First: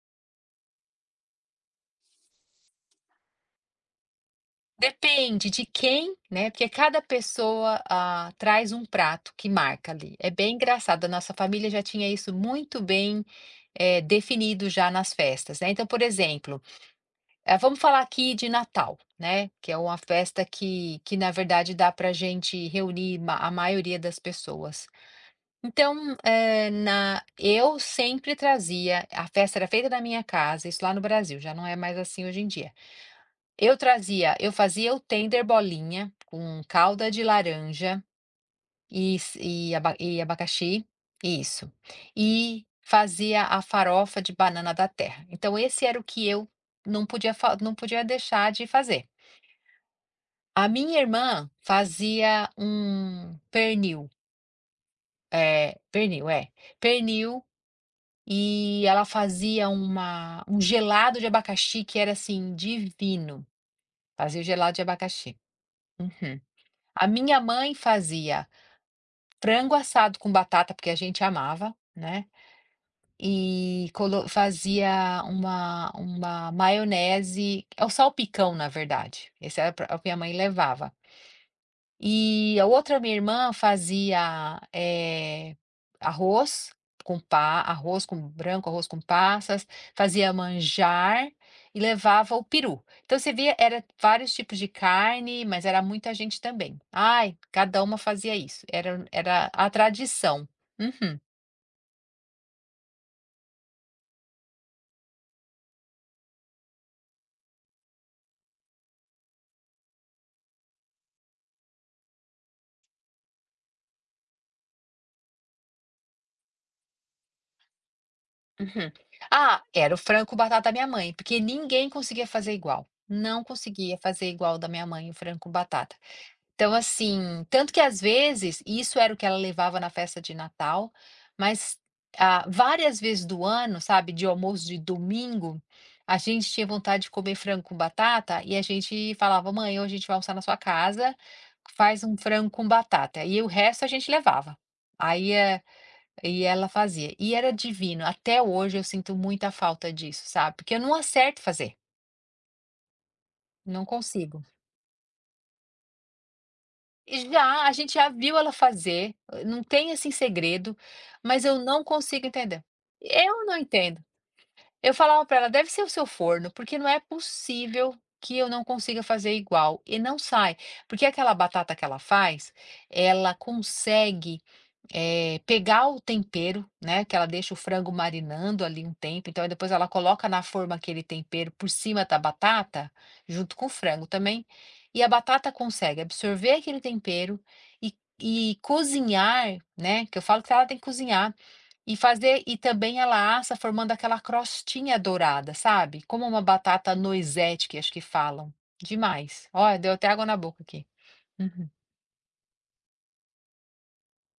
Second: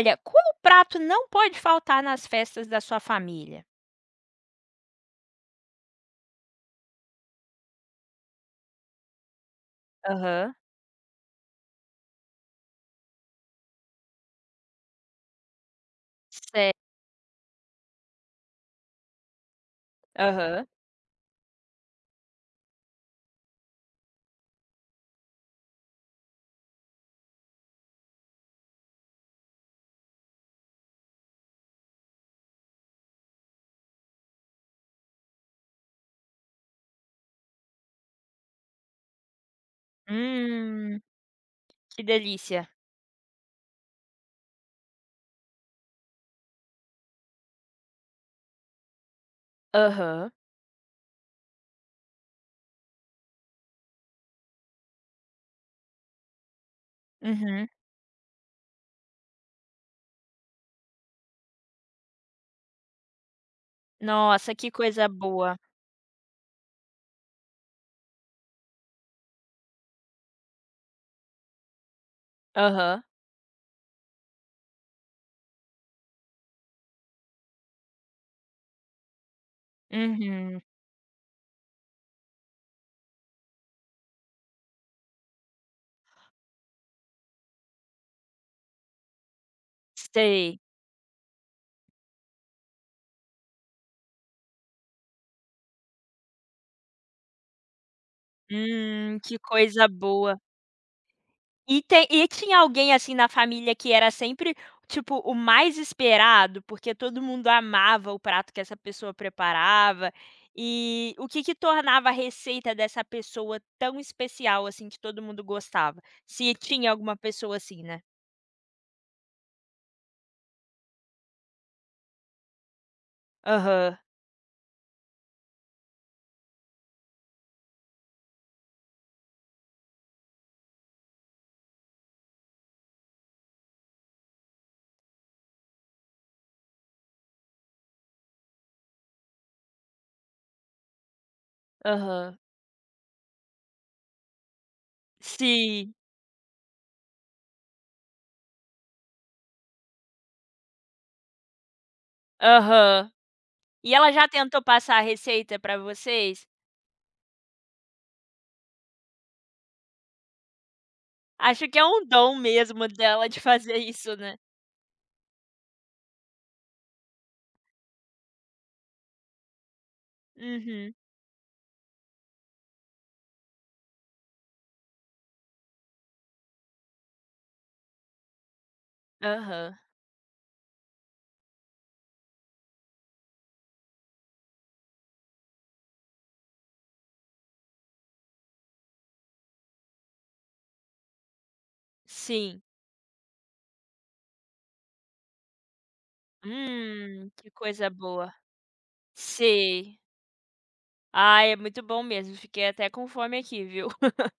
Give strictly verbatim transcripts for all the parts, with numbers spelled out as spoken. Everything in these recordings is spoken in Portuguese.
Olha, qual prato não pode faltar nas festas da sua família? Depende de quem, né, porque cada pessoa, ah, traz um prato que marca ali. É bem Aham. engraçado, a nossa família já tinha isso muito bem, eh, definido já nas festas, né. Então, por exemplo, Certo. eh, vamos falar aqui de Natal, né, que é uma festa Aham. que que na verdade dá pra gente reunir ma a maioria das pessoas. Então, eh, na eu sempre trazia a festa era feita na minha casa, isso lá no Brasil, já não é mais assim hoje em dia. Eu trazia eu fazia o tender bolinha com calda de laranja e s e aba e abacaxi Hum, isso. que delícia. E fazia a farofa de banana da terra. Então esse era o que eu não podia fa não podia deixar de fazer. Aham. A minha irmã fazia um pernil, é pernil, é, pernil Uhum. e ela fazia uma um gelado de abacaxi que era, assim, divino. Fazia o Nossa, que gelado de coisa abacaxi. boa. Uhum. A minha mãe fazia frango assado com batata, porque a gente amava, né, Aham. e colo fazia uma uma maionese, é o salpicão, na verdade, esse era pra o que a minha mãe Uhum. levava. E a outra minha irmã fazia, eh, arroz com pa arroz com branco, arroz com passas, fazia Sei. manjar e levava o peru. Então você via, era vários tipos de carne, mas era muita gente também. Ai, cada uma fazia isso, era Hum, que era a coisa boa. tradição. Uhum, E tem e tinha alguém, assim, na família que era sempre, tipo, o mais esperado? Porque todo mundo amava o prato que essa pessoa preparava. E o que que tornava a receita dessa pessoa tão especial, assim, que todo mundo gostava? Se tinha alguma pessoa assim, né? uhum. Ah, era o frango com batata da minha mãe, porque ninguém conseguia fazer igual, não conseguia Aham, fazer igual da minha mãe, o frango com batata. Então, assim, tanto que às vezes, isso era o que ela levava na festa de Natal, mas, ah, várias vezes do ano, sabe, de almoço de domingo, a gente tinha vontade de comer frango com batata e a gente falava: "Mãe, hoje a gente vai almoçar na sua casa, faz um aham. frango com batata", e o resto a gente levava. Aí, eh, Sim, e ela fazia. E era divino, até hoje eu sinto muita falta disso, sabe, porque eu não acerto fazer, aham. não E ela já consigo. tentou passar a receita pra vocês? Já, a gente já viu ela fazer, eh, não tem, assim, segredo, mas eu Acho que não é um consigo dom entender. mesmo dela de Eu não fazer entendo. isso, né? Eu falava para ela: "Deve ser o seu forno, porque não é possível que eu não consiga fazer igual", e não sai. Uhum, Porque aquela batata que ela faz, ela consegue eh, pegar o tempero, né, que ela deixa o frango marinando ali um tempo, então aí depois aham, ela coloca na forma aquele tempero por cima da batata, junto com o frango também, e a batata consegue absorver aquele tempero e e cozinhar, né, que eu falo que ela tem que cozinhar, e fazer e sim. também ela assa formando aquela crostinha dourada, sabe, como uma batata Hum, que noisette que coisa acho que boa. falam. Demais. Olha, deu Sei. até água na boca aqui. Ah, é Uhum. muito bom mesmo, fiquei até com fome aqui, viu.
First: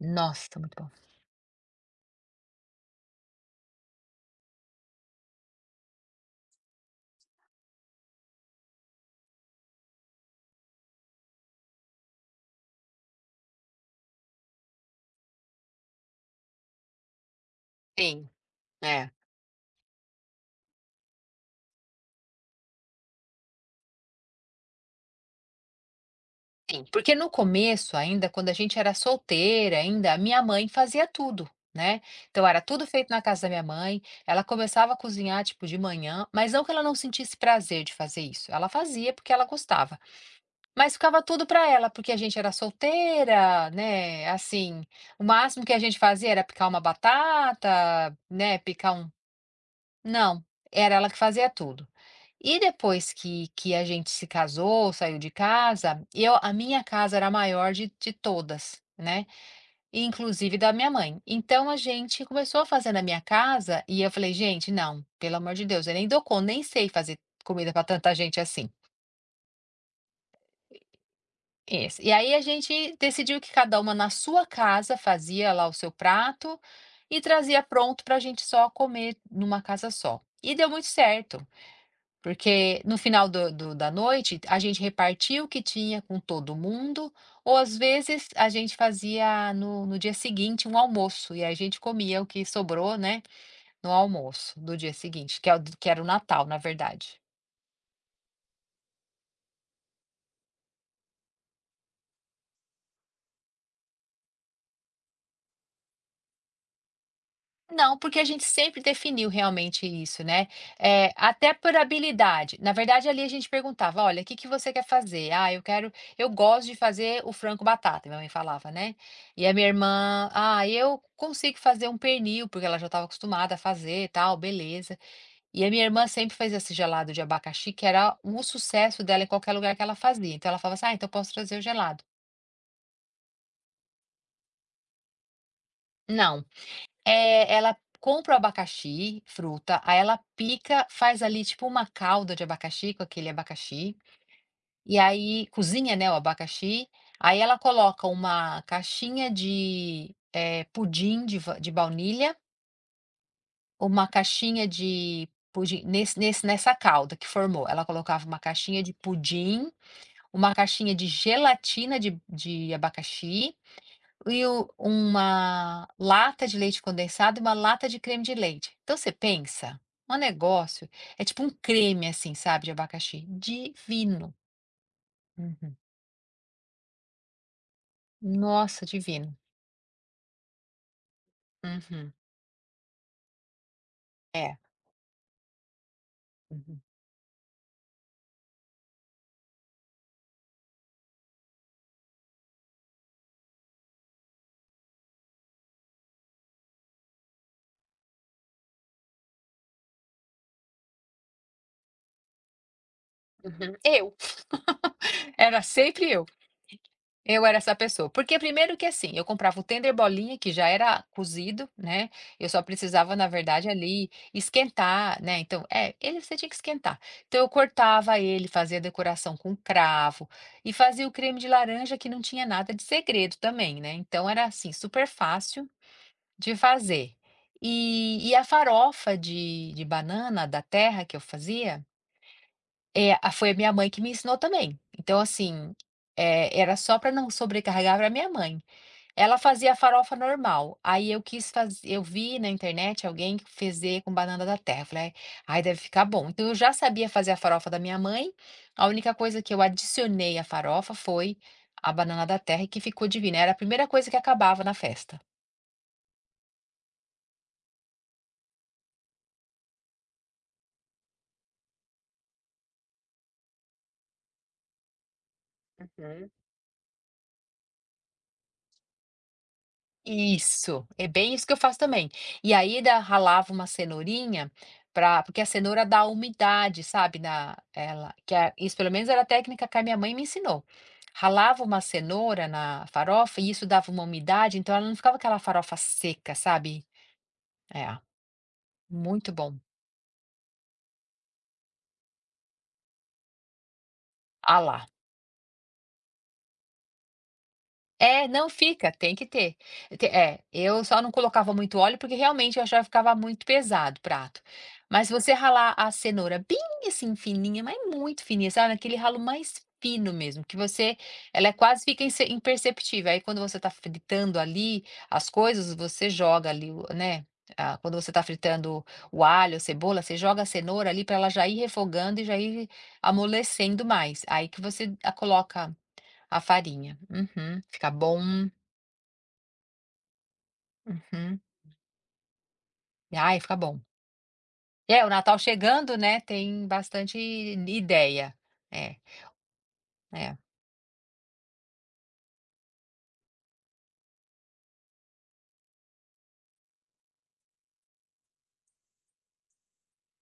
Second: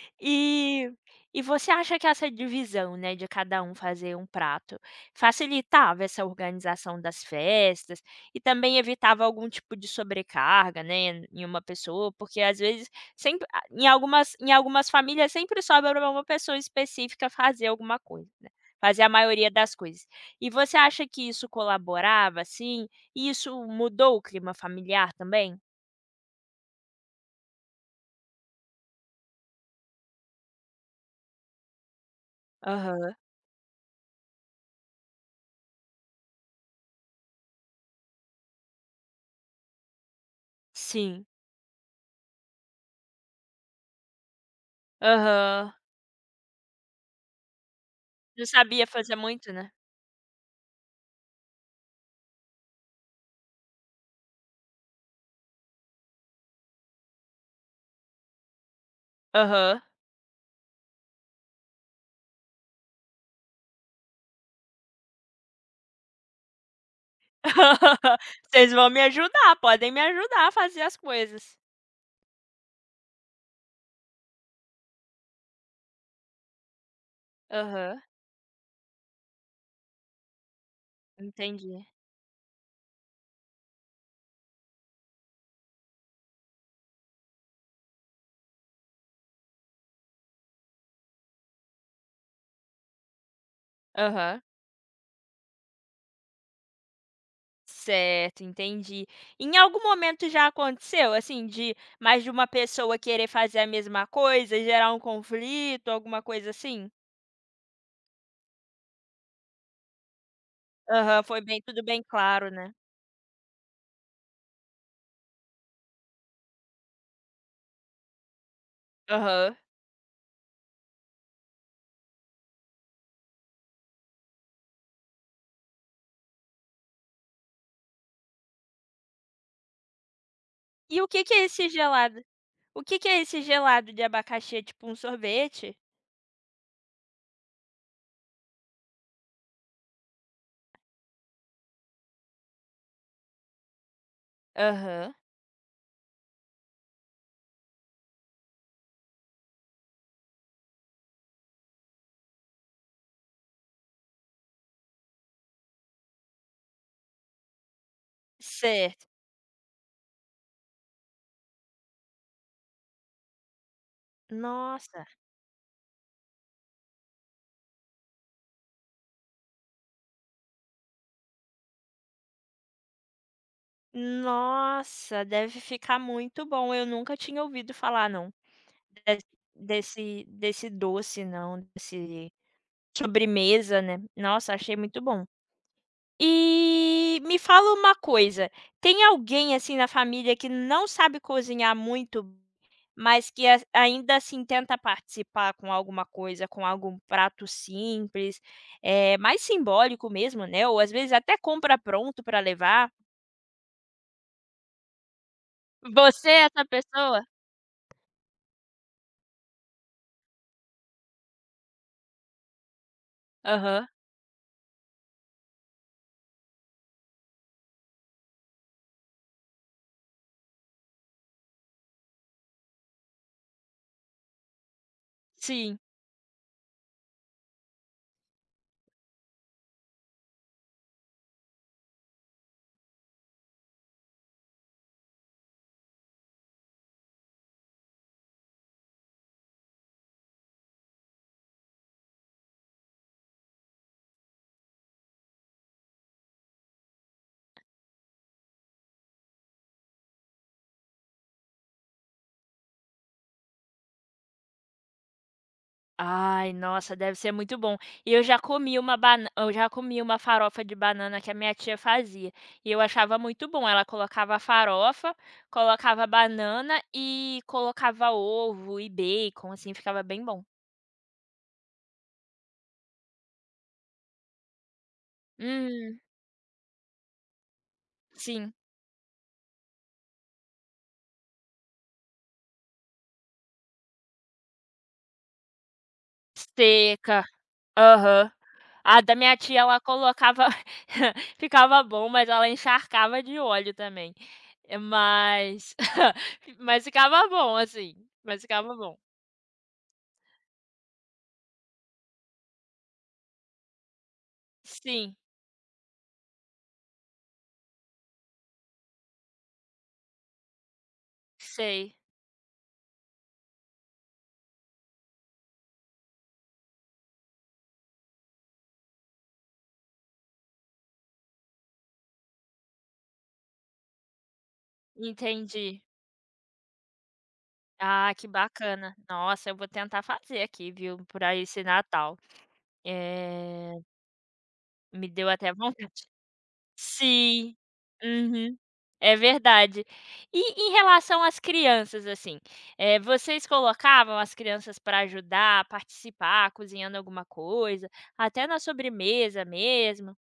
Nossa, tá muito bom. E e você acha que essa divisão, né, de cada um fazer um prato, facilitava essa organização das festas e também evitava algum tipo de sobrecarga, né, em uma pessoa? Porque às vezes sempre a em algumas em algumas famílias sempre sobra pra uma pessoa específica fazer alguma coisa, Sim, né, fazer a é. maioria das coisas. E você acha que isso colaborava, assim? E isso mudou o clima familiar também? Sim, porque no começo ainda, quando a gente era solteira ainda, a minha mãe fazia tudo, né. Então era tudo feito Aham. na casa da minha mãe, ela começava a cozinhar, tipo, de manhã, mas não que ela não sentisse prazer de fazer isso, ela fazia porque ela gostava, mas ficava Sim. tudo para ela, porque a gente era solteira, né, assim, o máximo Aham. que a gente fazia era picar uma batata, Não né, sabia picar um fazer muito, né? não, era ela que fazia tudo. E depois que que a gente se casou, saiu de casa, eu a minha casa era a maior de de todas, né, Aham. inclusive da minha mãe. Então a gente começou a fazer na minha casa e eu falei: "Gente, não, pelo amor de Deus, eu nem dou conta, nem sei fazer comida para tanta gente assim". Vocês vão me ajudar, podem me ajudar a fazer as coisas. Isso. E aí a gente decidiu que cada uma na sua casa fazia lá o seu prato e trazia Aham, pronto para a gente só comer numa casa só. E deu muito certo. entendi. Porque no final do do da noite, a gente repartia o que tinha com todo mundo, ou às vezes a gente fazia no no dia seguinte um almoço, e a gente comia o que sobrou, né, no Aham. almoço do dia seguinte, que é o que era o Natal, na verdade. Certo, entendi. Em algum momento já aconteceu, assim, de mais de uma pessoa querer fazer a mesma coisa gerar um conflito, alguma coisa assim? Não, porque a gente sempre definiu realmente isso, né. Eh, Aham, foi Até bem por tudo bem claro, habilidade. Na né. verdade, ali a gente perguntava: "Olha, o que que você quer fazer?". "Ah, eu quero eu gosto de fazer o frango batata", minha mãe falava, né. E a Aham. minha irmã: "Ah, eu consigo fazer um pernil", porque ela já estava acostumada a fazer e tal, beleza. E a minha irmã sempre fazia esse gelado de abacaxi, que era um sucesso dela em qualquer lugar que ela fazia. Então ela falava assim: "Ah, E então o eu que posso que é trazer o esse gelado". gelado o que que é esse gelado de abacaxi? É tipo um sorvete? Não. É, ela compra o abacaxi, fruta, aí ela pica, faz ali tipo uma calda de abacaxi com aquele abacaxi, e Aham, aí cozinha, né, o abacaxi, aí ela coloca uma caixinha de, eh, pudim de va de baunilha, uma caixinha de pudim nesse nesse nessa calda que formou, ela colocava uma caixinha de certo. pudim, uma caixinha de gelatina de de abacaxi, e o- Nossa. uma lata de leite condensado e uma lata de creme de leite. Então você pensa, um negócio é tipo um creme assim, sabe, de abacaxi, divino. Nossa, deve Uhum. ficar muito bom. Eu nunca tinha ouvido falar não, Nossa, des divino. desse desse doce não, Uhum. desse sobremesa, né. Nossa, É. achei muito bom. Uhum. E me fala uma coisa, tem alguém, assim, na família que não sabe cozinhar muito, mas que a ainda assim tenta participar com alguma coisa, com algum prato simples, é mais simbólico mesmo, né, ou às vezes até compra pronto para levar. Uhum. Eu, era sempre eu. Você é essa pessoa? Eu era essa pessoa, porque primeiro que assim, eu comprava o tender bolinha que já era cozido, né, eu só precisava na verdade Aham. ali esquentar, né, então é, ele você tinha que esquentar. Então eu cortava ele, fazia decoração com cravo e fazia o creme de laranja que não tinha nada de segredo também, né, então era assim, super fácil Sim. de fazer. E e a farofa de de banana da terra que eu fazia, é, a foi a minha mãe que me ensinou também. Então, assim, eh, era só para não sobrecarregar pra minha mãe. Ela fazia farofa normal, aí eu quis fazer eu vi na internet alguém que fazer com banana da terra, eu falei: "Ai, deve ficar bom". Então eu já sabia fazer a farofa da minha mãe, a única coisa que eu adicionei à farofa foi a banana da terra e que ficou divina, era a primeira coisa que acabava na festa. Ai, nossa, deve ser muito bom. E eu já comi uma bana eu já comi uma farofa de banana que a minha tia fazia, e eu achava muito bom. Ela colocava a farofa, colocava a Uhum. banana e colocava ovo e bacon, assim, ficava bem bom. Isso, é bem isso que eu faço também. E aí da ralava uma cenourinha para porque a cenoura Hum, dá umidade, sabe, na ela que a sim. isso pelo menos era a técnica que a minha mãe me ensinou. Ralava uma cenoura na farofa e isso dava uma umidade, então ela não ficava aquela farofa seca, sabe. Seca. É, Aham. A da muito minha bom. tia ela colocava ficava bom, mas ela encharcava de óleo também. Ah É, lá. mas mas ficava bom, assim, É, mas não ficava fica, bom. tem que ter. Te é, eu só não colocava muito óleo, porque realmente eu achava que ficava muito pesado o prato. Mas se Sim, você ralar a cenoura bem, assim, fininha, mas muito fininha, sabe, aquele ralo mais fino mesmo, que você ela é quase sei, fica inse imperceptível, aí quando você tá fritando ali as coisas, você joga ali o né, ah, quando você tá fritando o alho, a cebola, você joga a cenoura ali para ela já ir refogando e já ir amolecendo mais, aí que você a entendi. coloca a farinha. Uhum. Fica Ah, que bom. bacana. Nossa, eu vou tentar fazer aqui, viu, para Uhum. esse Natal. Ai, fica Eh, bom. É, o me deu Natal até chegando, vontade. né, tem bastante Sim, ideia. uhum, É, é verdade. é. E em relação às crianças, assim, eh, vocês colocavam as crianças para ajudar, participar, cozinhando alguma coisa, até na sobremesa mesmo,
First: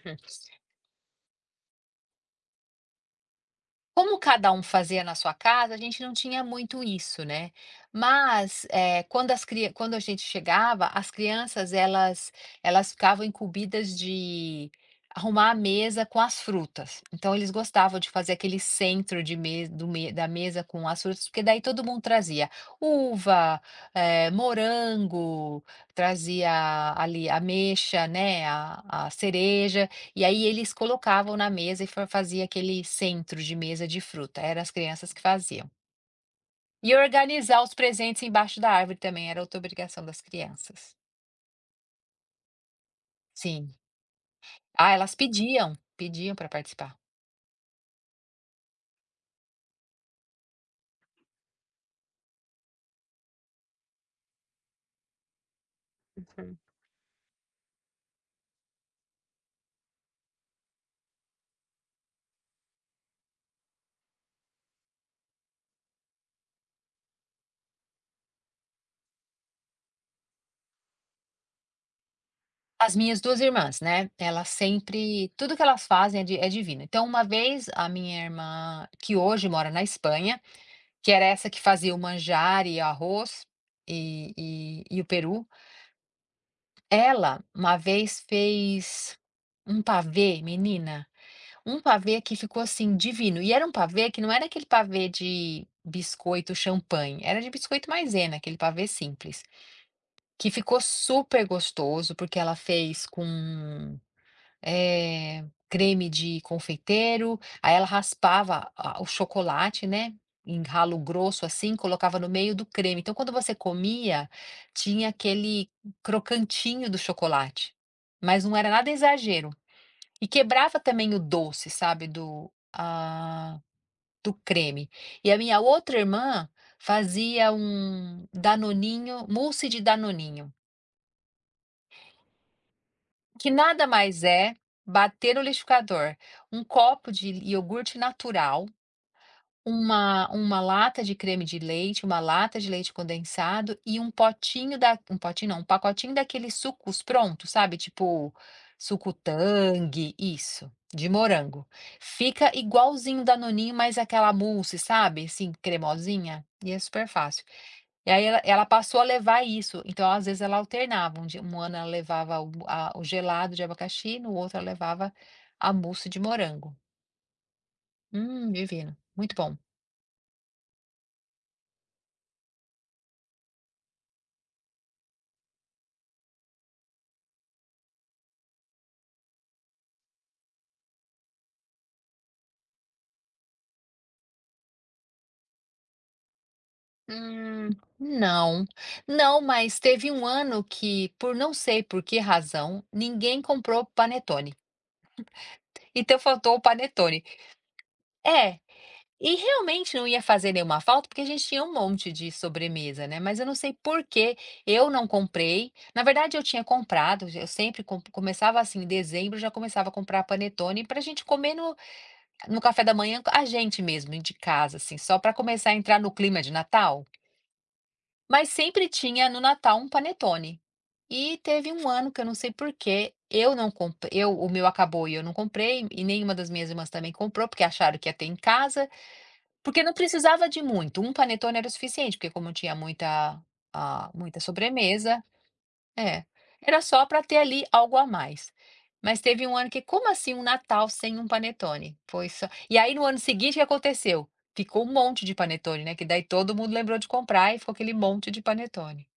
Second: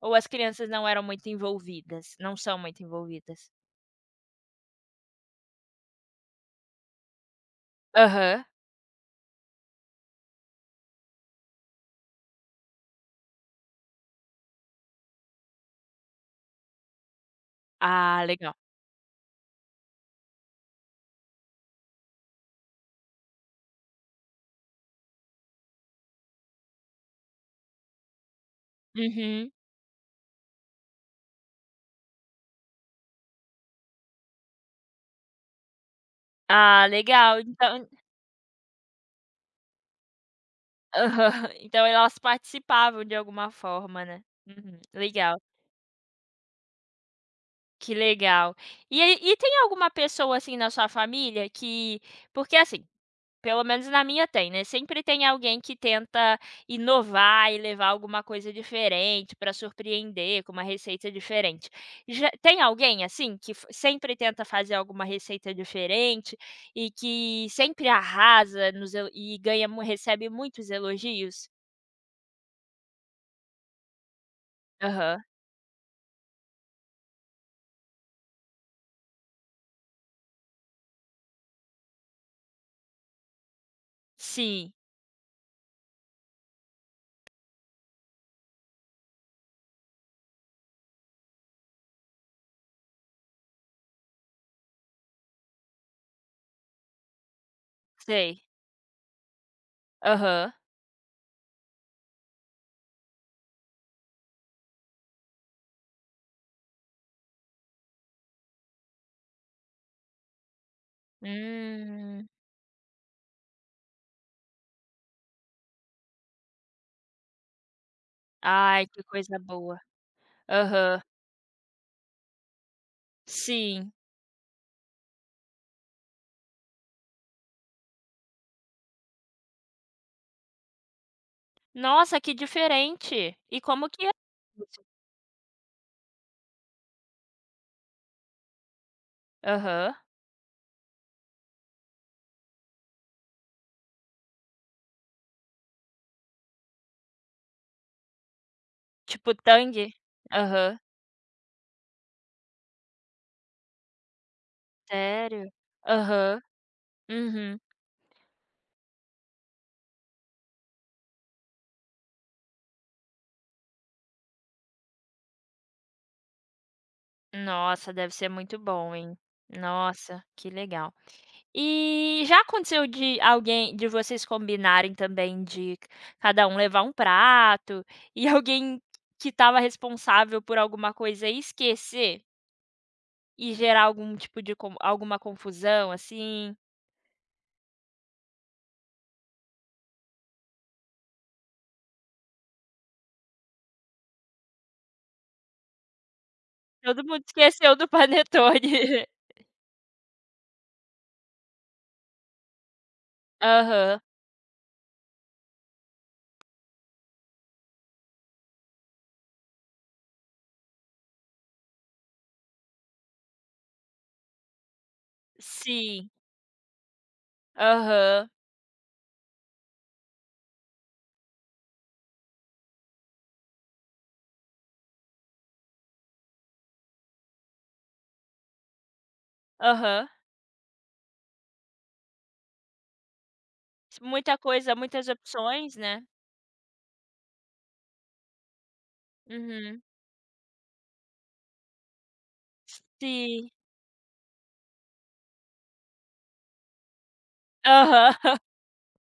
ou as crianças não eram muito envolvidas? Não são muito envolvidas? Como cada um fazia na sua casa, a gente não tinha muito isso, né. Aham. Mas, eh, quando as cri quando a gente chegava, as crianças elas elas ficavam incumbidas de arrumar a mesa com as frutas. Então eles gostavam de Ah, fazer legal. aquele centro de me do me da mesa com as frutas, porque daí todo mundo trazia uva, eh, morango, trazia ali ameixa, né, a a Uhum. cereja. E aí eles colocavam na mesa e fa fazia aquele centro de mesa de fruta, eram as crianças que faziam. Ah, E legal. organizar os Então presentes embaixo da árvore também era outra obrigação das crianças. aham. Então elas participavam de alguma Sim. forma, né. Uhum, Ah, elas legal. pediam, pediam para participar. Que legal. E aí e tem alguma pessoa, assim, na sua família que porque, assim, pelo menos na minha tem, né, sempre tem alguém que tenta Uhum. inovar e levar alguma coisa diferente para surpreender com uma receita diferente. Já tem alguém, assim, que f sempre tenta fazer alguma receita diferente e que sempre arrasa nos el e ganha mu recebe muitos elogios? As minhas duas irmãs, né, elas Aham. sempre tudo que elas fazem é di é divino. Então uma vez a minha irmã, que hoje mora na Espanha, que era essa que fazia o manjar e o arroz, e Sim, e e o peru. Ela uma vez fez um pavê, menina, um pavê que ficou, assim, divino. E era um pavê que não era aquele pavê de biscoito champanhe, era de biscoito maisena, sei. aquele pavê simples, que Aham. ficou super gostoso, porque ela fez com eh, creme de confeiteiro, aí ela raspava a o chocolate, né, em ralo grosso, assim, colocava Hum. no meio do creme. Então, quando você comia, tinha aquele crocantinho do chocolate, mas não era Ai, nada que coisa exagero. boa. E quebrava Aham. também o doce, sabe, do ah, Sim. do creme. E a minha outra irmã fazia um danoninho, mousse de danoninho. Nossa, que diferente. Que E nada como que é mais é isso? bater o liquidificador, um copo de iogurte natural, Aham. uma uma lata de creme de leite, uma lata de leite condensado e um potinho da um potinho não, um pacotinho daqueles sucos prontos, sabe, tipo suco Tipo tangue? Tang, isso, Aham. de morango. Fica igualzinho da Danoninho, mas aquela mousse, sabe, Sério? assim Aham. cremosinha, e é super fácil. Uhum. E aí ela ela passou a levar isso, então às vezes ela alternava, um dia um ano ela levava o a o gelado de abacaxi, no outro ela levava a mousse de morango. Nossa, deve ser Hum, muito bom, divino, hein. muito bom. Nossa, que legal. E já aconteceu de alguém de vocês combinarem também de cada um levar um prato e alguém que estava responsável por alguma coisa esquecer e gerar algum tipo de con alguma confusão, assim? "Hum, não, não, mas teve um ano que, por não sei por que razão, ninguém comprou panetone, então faltou o Todo panetone. mundo esqueceu do É. panetone. E realmente não ia fazer nenhuma falta, porque a gente tinha um monte de sobremesa, né, mas eu não sei Aham. por que eu não comprei. Na verdade eu tinha comprado, eu sempre com começava assim, em dezembro já começava a comprar panetone para a gente comer no no café da manhã, a gente mesmo de casa, assim, só para começar a entrar Sim. no clima de Natal. Aham. Mas sempre tinha no Natal um panetone. E teve um ano que eu não sei por que eu não comprei. Eu O meu acabou e eu não comprei, e nenhuma das minhas irmãs também comprou, porque acharam que ia ter em casa. Porque não Aham. precisava de muito, um panetone era o suficiente, porque como tinha muita, ah, Muita muita coisa, muitas sobremesa opções, né. é, era só para ter ali algo a mais. Mas teve um ano que Uhum. como assim um Natal sem um panetone? Foi só e aí no ano Sim. seguinte o que aconteceu? Ficou um monte de panetone, né, que daí todo mundo lembrou de comprar e ficou aquele Aham. monte de panetone.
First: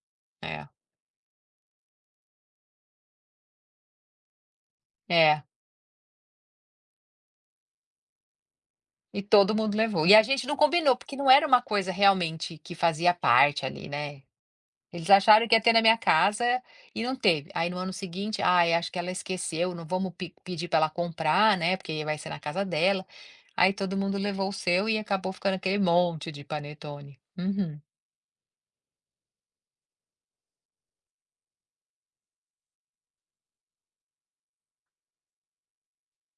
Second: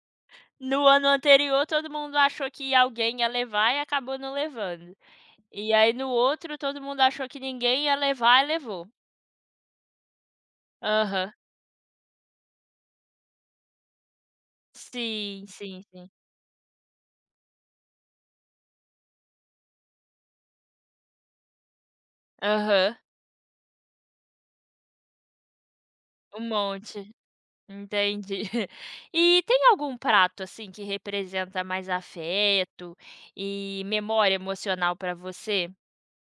É, No ano anterior todo mundo achou que alguém ia levar e acabou não levando. é, E aí no outro todo mundo achou que ninguém ia levar e levou. e todo mundo levou. E a gente não combinou, porque não Aham. era uma coisa realmente que fazia parte ali, né. Eles acharam Sim, que ia ter na sim, minha sim. casa e não teve. Aí no ano seguinte, "Ai, acho que ela esqueceu, não vamos pe pedir para ela comprar, né, porque aí vai ser na casa Aham. dela". Aí todo mundo levou o seu e acabou ficando aquele monte Um de monte. panetone. Uhum. Entendi. E tem algum prato, assim, que representa mais afeto e memória emocional pra você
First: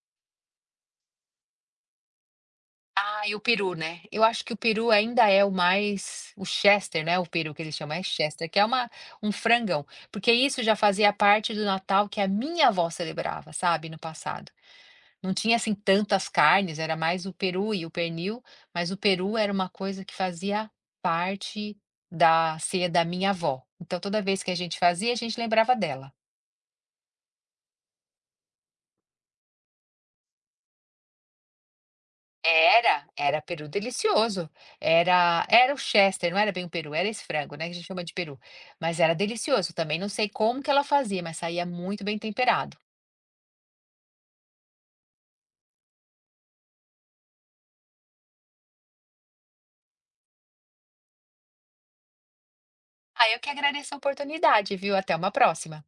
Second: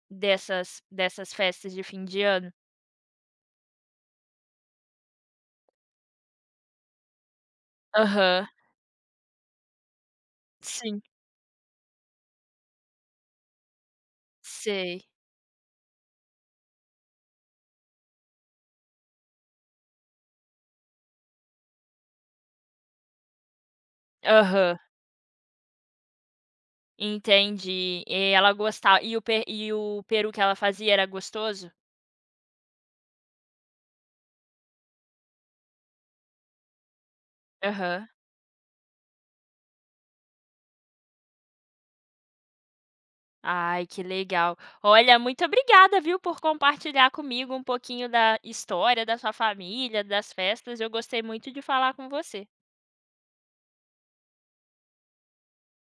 dessas dessas festas de fim de ano? Ah, e o peru, né. Eu acho que o peru ainda é o mais o chester, né, o peru que eles chamam, é Aham. chester, que é uma um frangão, porque isso já Sim, fazia parte do Natal que a minha avó celebrava, sabe, no passado. sei. Não tinha, assim, tantas carnes, era mais o peru e o pernil, mas o peru era uma coisa que fazia parte da ceia da minha avó. Então toda vez que a gente Aham. fazia, a gente lembrava dela. Entendi. E ela gostava e o pe e o peru que ela fazia era gostoso? Era, era peru delicioso, era era o chester, não era bem o peru, era esse frango, né, que a gente chama Aham. de peru, mas era delicioso também, não sei como que ela fazia, mas saía muito bem temperado. Ai, que legal. Olha, muito obrigada, viu, por compartilhar comigo um pouquinho da história da sua família, das festas. Eu gostei muito de falar com você. Aí eu que agradeço a oportunidade, viu, até uma próxima.